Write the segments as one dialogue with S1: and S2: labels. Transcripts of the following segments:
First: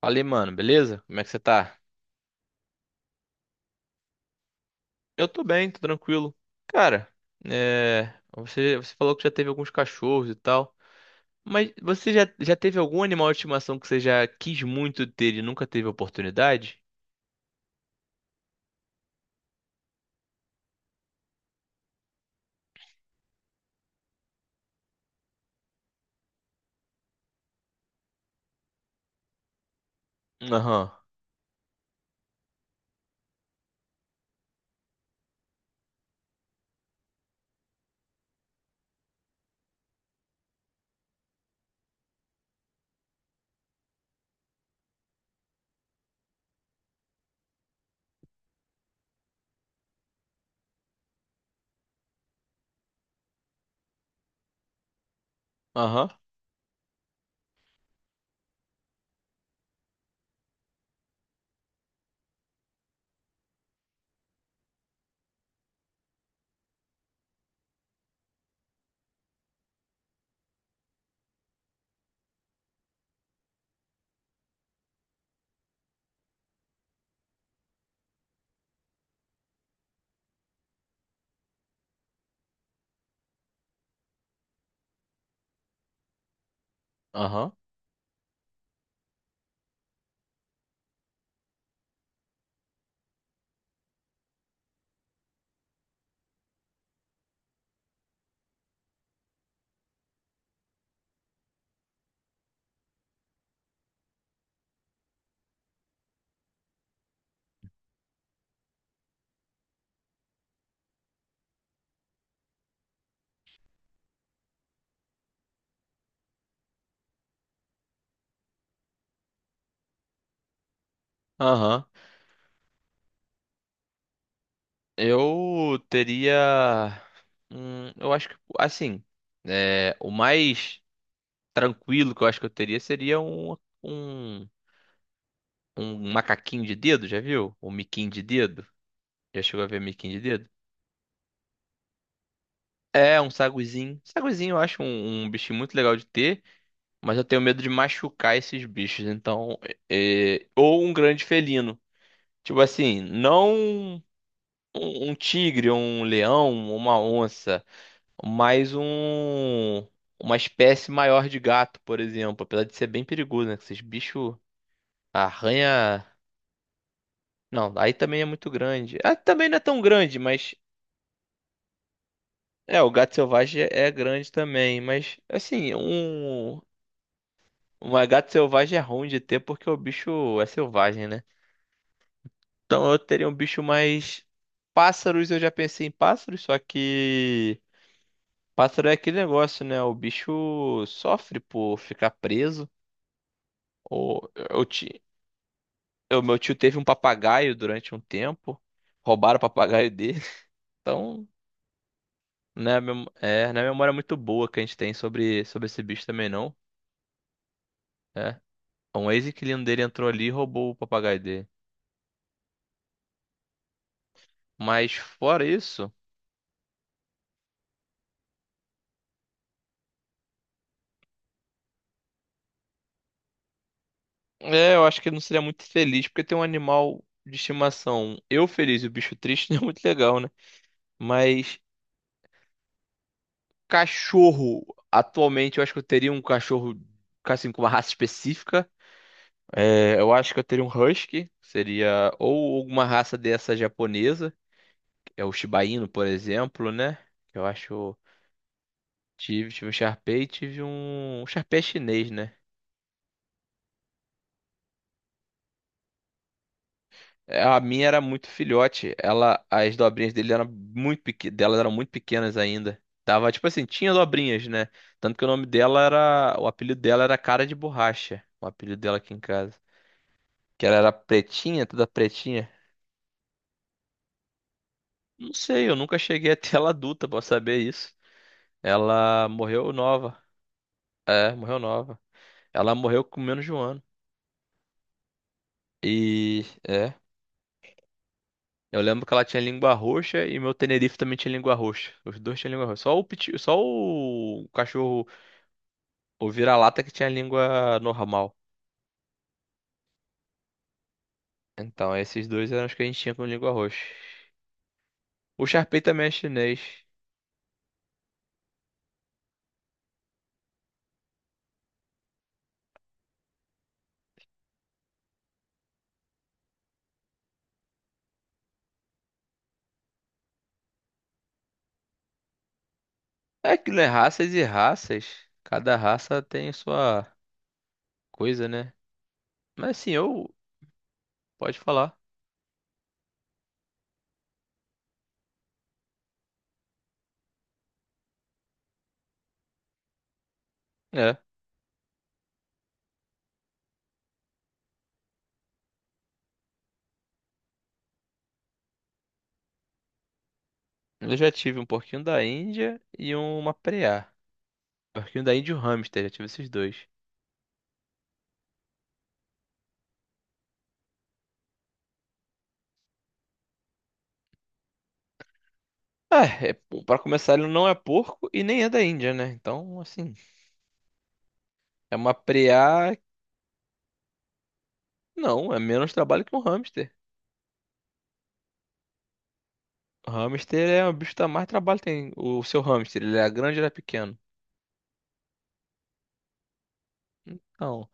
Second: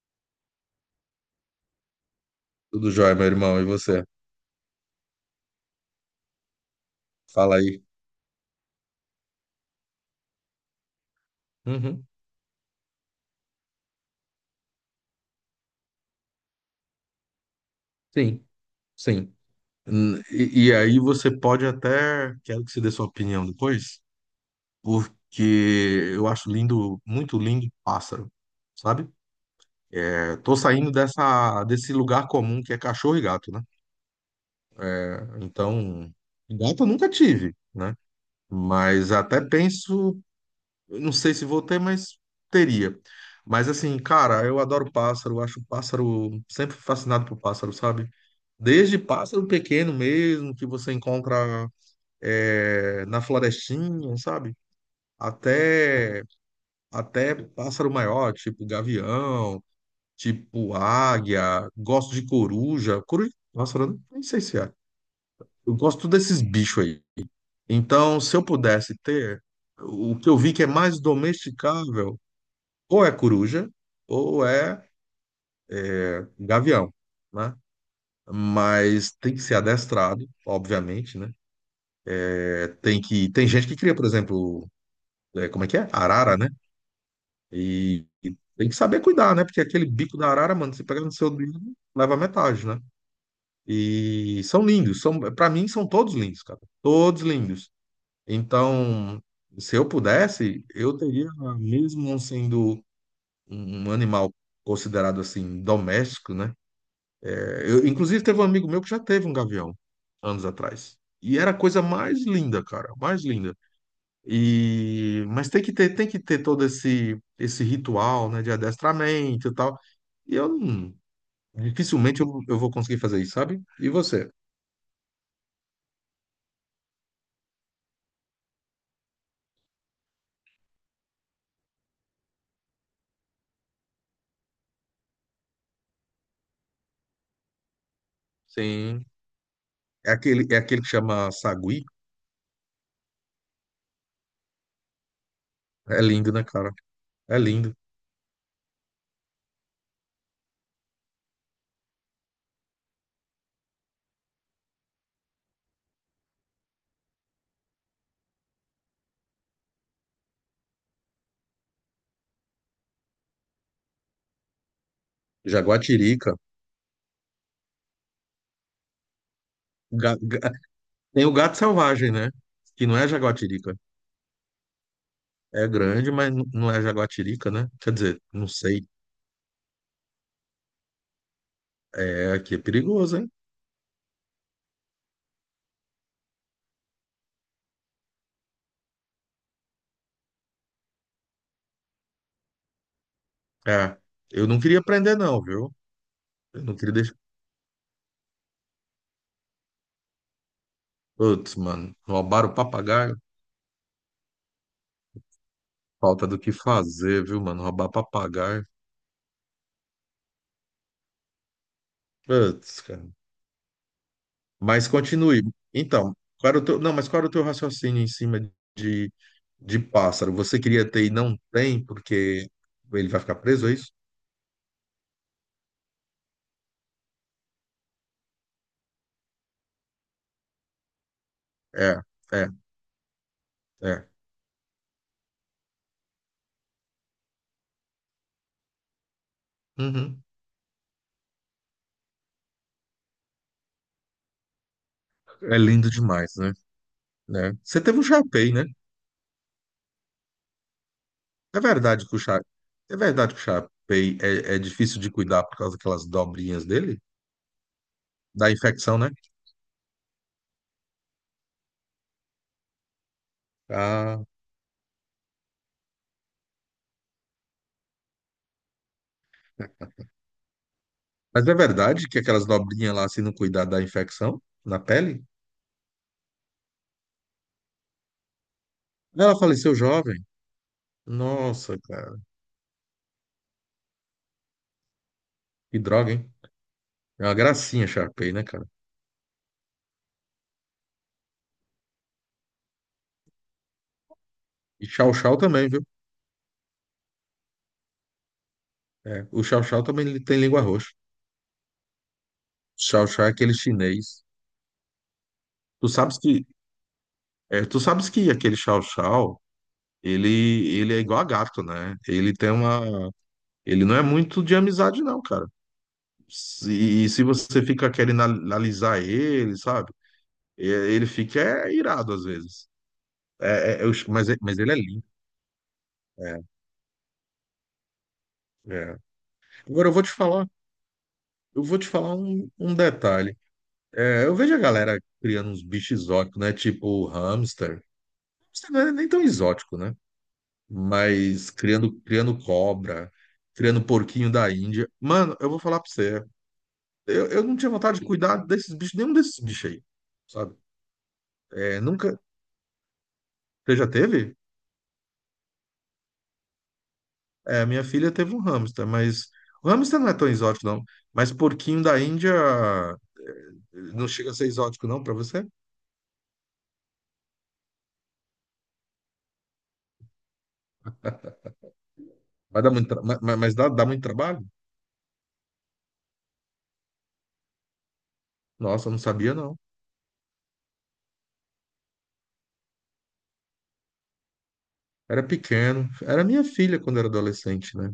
S1: Falei, mano, beleza? Como é que você tá?
S2: Tudo jóia, meu irmão. E você?
S1: Eu tô bem, tô tranquilo. Cara,
S2: Fala aí.
S1: você falou que já teve alguns cachorros e tal, mas
S2: Uhum.
S1: você já teve algum animal de estimação que você já quis muito ter e nunca teve oportunidade?
S2: Sim, sim. E aí você pode até, quero que você dê sua opinião depois, porque eu acho lindo, muito lindo pássaro, sabe? É, tô
S1: Aham,
S2: saindo desse lugar comum que é cachorro e gato, né? É, então, gato eu nunca tive, né? Mas até penso. Eu não sei se vou ter, mas teria. Mas assim, cara, eu adoro pássaro, acho pássaro, sempre fui fascinado por pássaro, sabe? Desde pássaro pequeno mesmo, que você encontra na florestinha, sabe?
S1: aham,
S2: Até, até pássaro maior, tipo gavião, tipo águia, gosto de coruja. Coruja, pássaro, né? Nem sei se é. Eu gosto desses bichos aí. Então, se eu pudesse ter, o que eu vi que é mais domesticável, ou é coruja, ou é gavião, né? Mas tem que ser adestrado, obviamente, né? É, tem gente que cria, por exemplo, como é que é? Arara, né?
S1: aham,
S2: E tem que saber cuidar, né? Porque aquele bico da arara, mano, se pegar no seu dedo, leva metade, né? E são lindos, são, para mim são todos lindos, cara. Todos lindos. Então, se eu pudesse, eu teria, mesmo não sendo um animal considerado assim doméstico, né? Eu, inclusive, teve um amigo meu que já teve um gavião anos atrás. E era a coisa mais linda, cara, mais linda. E mas tem que ter todo esse ritual, né, de adestramento e tal. E eu não-
S1: aham.
S2: Dificilmente eu vou conseguir fazer isso, sabe? E você?
S1: Eu teria. Eu acho que, assim, é, o mais tranquilo que eu acho que eu teria seria um, um macaquinho de dedo, já viu? Um miquinho de dedo.
S2: Sim.
S1: Já chegou a ver
S2: É
S1: miquinho de
S2: aquele
S1: dedo?
S2: é aquele que chama sagui.
S1: É, um saguizinho. Saguizinho eu acho um bichinho muito legal
S2: É
S1: de
S2: lindo,
S1: ter,
S2: né, cara?
S1: mas eu
S2: É
S1: tenho medo de
S2: lindo.
S1: machucar esses bichos. Então, ou um grande felino. Tipo assim, não um, um tigre, um leão, uma onça, mas um, uma espécie maior de gato, por exemplo. Apesar de ser bem perigoso, né? Que esses bichos arranha.
S2: Jaguatirica.
S1: Não, aí também é muito grande. Ah, também não é tão
S2: Ga-
S1: grande,
S2: ga-
S1: mas.
S2: Tem o gato selvagem, né?
S1: É,
S2: Que
S1: o
S2: não é
S1: gato selvagem é
S2: jaguatirica.
S1: é grande também, mas
S2: É
S1: assim,
S2: grande, mas n-
S1: um...
S2: não é jaguatirica, né? Quer
S1: Uma
S2: dizer,
S1: gata
S2: não
S1: selvagem é
S2: sei.
S1: ruim de ter porque o bicho é selvagem, né?
S2: É, aqui é
S1: Então eu
S2: perigoso,
S1: teria
S2: hein?
S1: um bicho mais. Pássaros, eu já pensei em pássaros, só que... Pássaro é aquele negócio, né? O bicho sofre por ficar preso.
S2: É,
S1: Ou
S2: eu não
S1: eu
S2: queria
S1: ti...
S2: prender, não, viu?
S1: o meu tio
S2: Eu não
S1: teve um
S2: queria deixar.
S1: papagaio durante um tempo. Roubaram o papagaio dele. Então,
S2: Putz, mano, roubaram o
S1: né, a
S2: papagaio?
S1: não é a memória muito boa que a gente tem sobre, sobre esse bicho
S2: Falta
S1: também,
S2: do que
S1: não.
S2: fazer, viu, mano? Roubar
S1: É.
S2: papagaio.
S1: Um ex-inquilino dele entrou ali e roubou o papagaio dele.
S2: Putz, cara. Mas
S1: Mas
S2: continue.
S1: fora isso.
S2: Então, qual era o teu... não, mas qual era o teu raciocínio em cima de, de pássaro? Você queria ter e não tem, porque ele vai ficar preso, é isso?
S1: É, eu acho que ele não seria muito feliz, porque tem um animal de estimação. Eu feliz e o bicho triste não é muito legal, né? Mas
S2: É, é, é.
S1: cachorro, atualmente eu acho que eu teria um cachorro assim com uma raça específica. É, eu
S2: Uhum.
S1: acho que eu teria um husky, seria ou alguma raça dessa japonesa, que é o
S2: É
S1: Shiba Inu,
S2: lindo
S1: por
S2: demais, né?
S1: exemplo, né? Eu
S2: Né? Você
S1: acho
S2: teve um chapéu, né?
S1: tive um Shar Pei, tive um Shar Pei
S2: É verdade
S1: chinês,
S2: que o
S1: né?
S2: Cha... É verdade que o Shapei é difícil de cuidar por causa daquelas dobrinhas dele?
S1: É, a minha era muito
S2: Da
S1: filhote.
S2: infecção, né?
S1: Ela, as dobrinhas dele eram muito delas eram muito pequenas ainda. Tava, tipo assim, tinha
S2: Ah,
S1: dobrinhas, né? Tanto que o nome dela era... O apelido dela era Cara de Borracha. O apelido dela aqui em casa. Que ela era
S2: mas é
S1: pretinha, toda
S2: verdade que aquelas
S1: pretinha.
S2: dobrinhas lá, se não cuidar da infecção na pele?
S1: Não sei, eu nunca cheguei até ela adulta pra saber isso. Ela
S2: Ela
S1: morreu
S2: faleceu jovem.
S1: nova. É, morreu
S2: Nossa,
S1: nova.
S2: cara.
S1: Ela morreu com menos de um ano.
S2: Que droga, hein?
S1: E. É.
S2: É uma gracinha, Shapei, né, cara?
S1: Eu lembro que ela tinha língua roxa e meu Tenerife também tinha língua roxa. Os dois tinham língua roxa. Só o, só o
S2: E
S1: cachorro...
S2: Chow Chow também, viu?
S1: O vira-lata que tinha língua normal.
S2: É, o Chow Chow também ele tem língua roxa.
S1: Então, esses dois eram os que a gente
S2: Chow
S1: tinha com
S2: Chow é
S1: língua
S2: aquele
S1: roxa.
S2: chinês.
S1: O Sharpei
S2: Tu
S1: também é
S2: sabes que,
S1: chinês.
S2: tu sabes que aquele Chow Chow, ele é igual a gato, né? Ele não é muito de amizade, não, cara. E se você fica querendo analisar ele, sabe? Ele fica irado às vezes.
S1: É aquilo,
S2: É, é,
S1: é
S2: eu ch- mas,
S1: raças
S2: é-
S1: e
S2: mas ele é lindo.
S1: raças. Cada raça
S2: É,
S1: tem sua coisa, né?
S2: é.
S1: Mas
S2: Agora
S1: assim,
S2: eu vou te
S1: eu...
S2: falar,
S1: Pode
S2: eu vou te
S1: falar.
S2: falar um detalhe. É, eu vejo a galera criando uns bichos exóticos, né? Tipo hamster. Hamster não é nem tão exótico, né?
S1: É.
S2: Mas criando cobra, criando porquinho da Índia. Mano, eu vou falar pra você. Eu não tinha vontade de cuidar desses bichos, nenhum desses bichos aí. Sabe?
S1: Eu já tive um
S2: É,
S1: porquinho
S2: nunca.
S1: da Índia e uma
S2: Você já
S1: preá.
S2: teve?
S1: Porquinho da Índia e um hamster, já tive esses dois.
S2: É, minha filha teve um hamster, mas. O hamster não é tão exótico, não. Mas porquinho da Índia eh, não chega a ser exótico, não, pra você?
S1: Ah, é, pra começar, ele não é porco e nem é da Índia, né? Então, assim, é uma
S2: Vai dar muito
S1: preá.
S2: tra- ma- ma- Mas dá muito trabalho?
S1: Não, é menos trabalho que um hamster.
S2: Nossa, eu não sabia, não.
S1: Hamster é o bicho que dá mais trabalho tem. O seu hamster, ele era grande ou era pequeno?
S2: Era pequeno. Era minha filha quando era adolescente,
S1: Então,
S2: né?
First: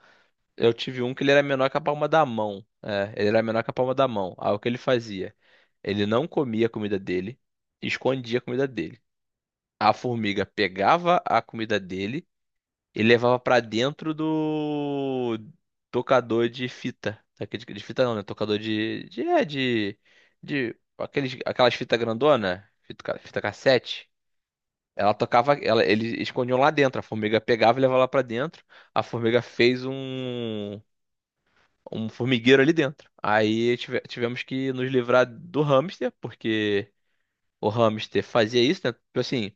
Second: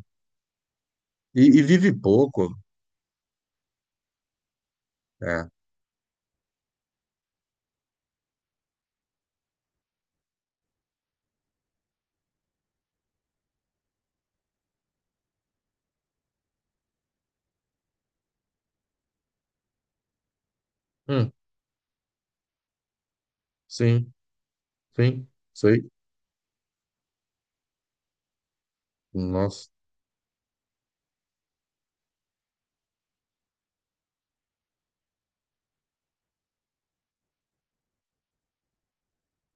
S1: eu tive um que ele era
S2: E
S1: menor que a
S2: vive
S1: palma da
S2: pouco.
S1: mão. É, ele era menor que a palma da mão. Aí o que ele fazia?
S2: É.
S1: Ele não comia a comida dele, escondia a comida dele. A formiga pegava a comida dele e levava pra dentro do tocador de fita. Daquele de fita não, né? Tocador de
S2: Hum,
S1: aqueles, aquelas fitas grandona, fita, fita cassete.
S2: sim,
S1: Ela
S2: sim,
S1: tocava, ela,
S2: sei.
S1: eles escondiam lá dentro. A formiga pegava e levava lá pra dentro. A formiga
S2: Nossa.
S1: fez um formigueiro ali dentro. Aí tivemos que nos livrar do hamster, porque o hamster fazia isso, né? Tipo assim,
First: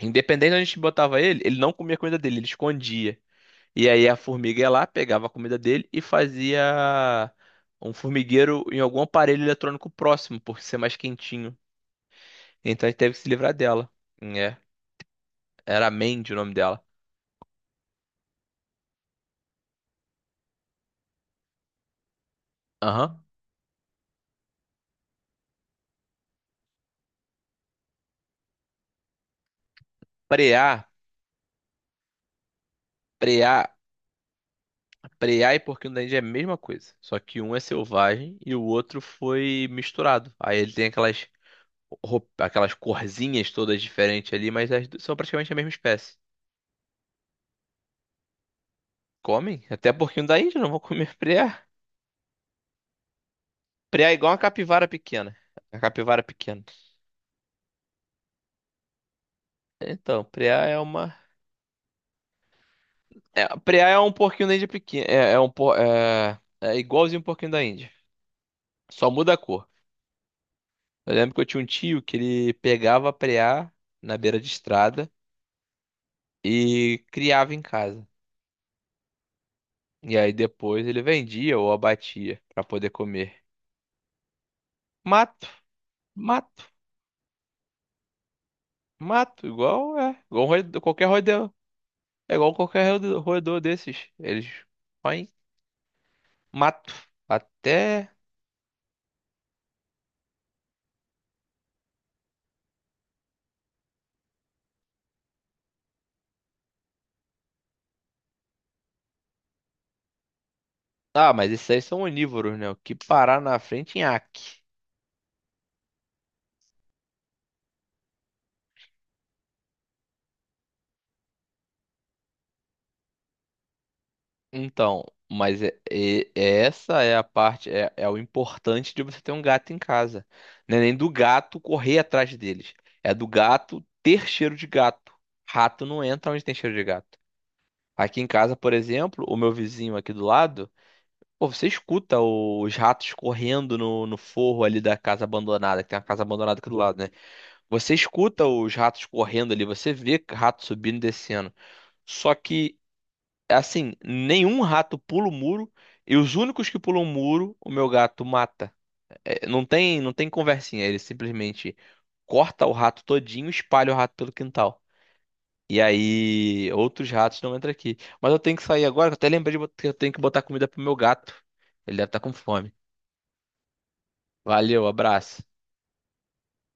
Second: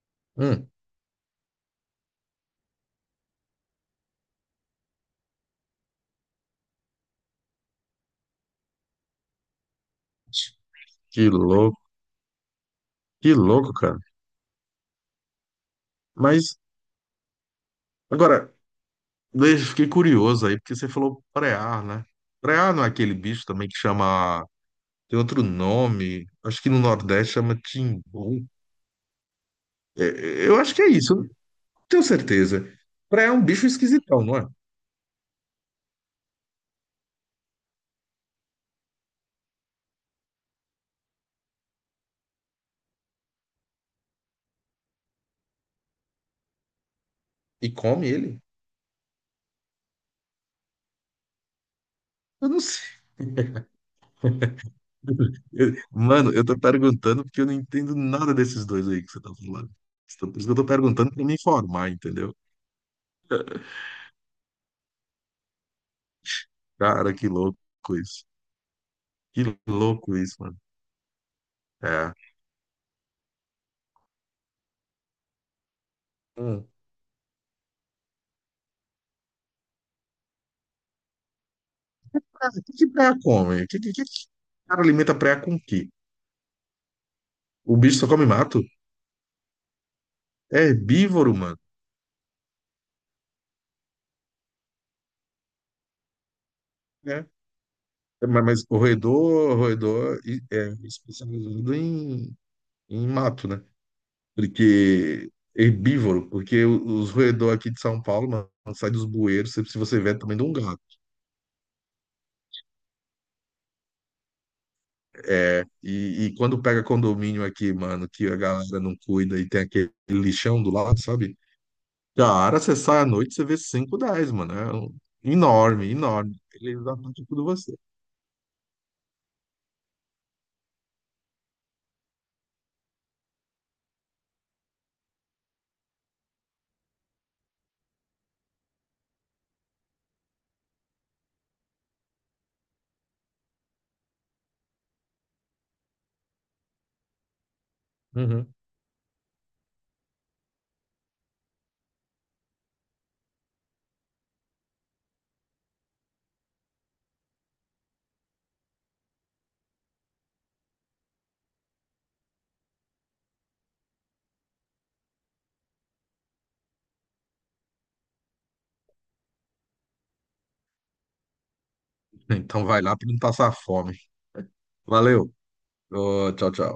S1: independente de onde a
S2: Hum,
S1: gente botava ele, ele não comia a comida dele, ele escondia. E aí a formiga ia lá, pegava a comida dele e fazia um formigueiro em algum aparelho eletrônico próximo, por ser mais
S2: que
S1: quentinho.
S2: louco,
S1: Então a gente teve que se
S2: que
S1: livrar
S2: louco,
S1: dela.
S2: cara.
S1: É, era Mandy o nome
S2: Mas,
S1: dela.
S2: agora, fiquei curioso aí, porque você falou preá, né? Preá não é aquele
S1: Aham.
S2: bicho também que chama. Tem outro nome. Acho que no Nordeste chama timbu. É, é, eu acho que
S1: Preá...
S2: é isso, eu não tenho certeza. Preá é um bicho
S1: Preá,
S2: esquisitão, não é?
S1: preá e porquinho da Índia é a mesma coisa, só que um é selvagem e o outro foi misturado. Aí ele tem aquelas aquelas corzinhas todas diferentes ali, mas as duas são praticamente a mesma espécie.
S2: E come ele?
S1: Comem? Até porquinho da Índia não vão comer preá.
S2: Eu não sei.
S1: Preá é igual uma capivara pequena. A capivara
S2: Mano, eu tô
S1: pequena.
S2: perguntando porque eu não entendo nada desses dois aí que você tá falando.
S1: Então,
S2: Então, por isso que eu
S1: preá
S2: tô
S1: é
S2: perguntando
S1: uma...
S2: pra me informar, entendeu?
S1: é, preá é um porquinho da Índia pequeno, é, é um é
S2: Cara,
S1: igualzinho um
S2: que
S1: porquinho da Índia,
S2: louco isso.
S1: só muda a
S2: Que
S1: cor.
S2: louco isso, mano.
S1: Eu lembro que eu tinha um tio
S2: É.
S1: que ele pegava preá na beira de estrada
S2: Hum.
S1: e criava em casa. E aí depois ele vendia ou abatia
S2: Ah,
S1: pra
S2: o que que
S1: poder
S2: preá
S1: comer.
S2: come? O que que o cara alimenta preá
S1: Mato,
S2: com o quê?
S1: mato,
S2: O bicho só come mato?
S1: mato, igual é, igual um
S2: É
S1: qualquer
S2: herbívoro,
S1: roedor,
S2: mano.
S1: é igual qualquer roedor desses. Eles põem mato
S2: É.
S1: até...
S2: Mas o roedor, é especializado em mato, né? Porque herbívoro, porque os roedor aqui de São Paulo, mano, sai dos bueiros, se você vê, é do tamanho de um gato.
S1: Ah, mas esses aí são onívoros, né? O que parar na frente, nhaque.
S2: É, e quando pega condomínio aqui, mano, que a galera não cuida e tem aquele lixão do lado, sabe? Cara, você sai à noite, você vê 5 10, mano.
S1: Então, mas
S2: Enorme, enorme. Eles
S1: essa
S2: atacam
S1: é a
S2: tudo
S1: parte,
S2: você.
S1: é, é o importante de você ter um gato em casa. Não é nem do gato correr atrás deles. É do gato ter cheiro de gato. Rato não entra onde tem cheiro de gato. Aqui em casa, por exemplo, o meu vizinho aqui do lado, pô, você escuta os ratos correndo no forro ali da casa abandonada, que tem uma casa abandonada aqui do lado, né? Você escuta
S2: Uhum.
S1: os ratos correndo ali, você vê rato subindo e descendo. Só que... Assim, nenhum rato pula o muro e os únicos que pulam o muro, o meu gato mata. É, não tem, não tem conversinha, ele simplesmente corta o rato todinho, e espalha o rato pelo quintal. E aí, outros ratos não entram aqui. Mas eu tenho que sair agora, que eu até lembrei de que eu tenho que botar comida pro meu gato. Ele deve estar com
S2: Então
S1: fome.
S2: vai lá pra não passar fome.
S1: Valeu,
S2: Valeu.
S1: abraço.
S2: Ô, tchau, tchau.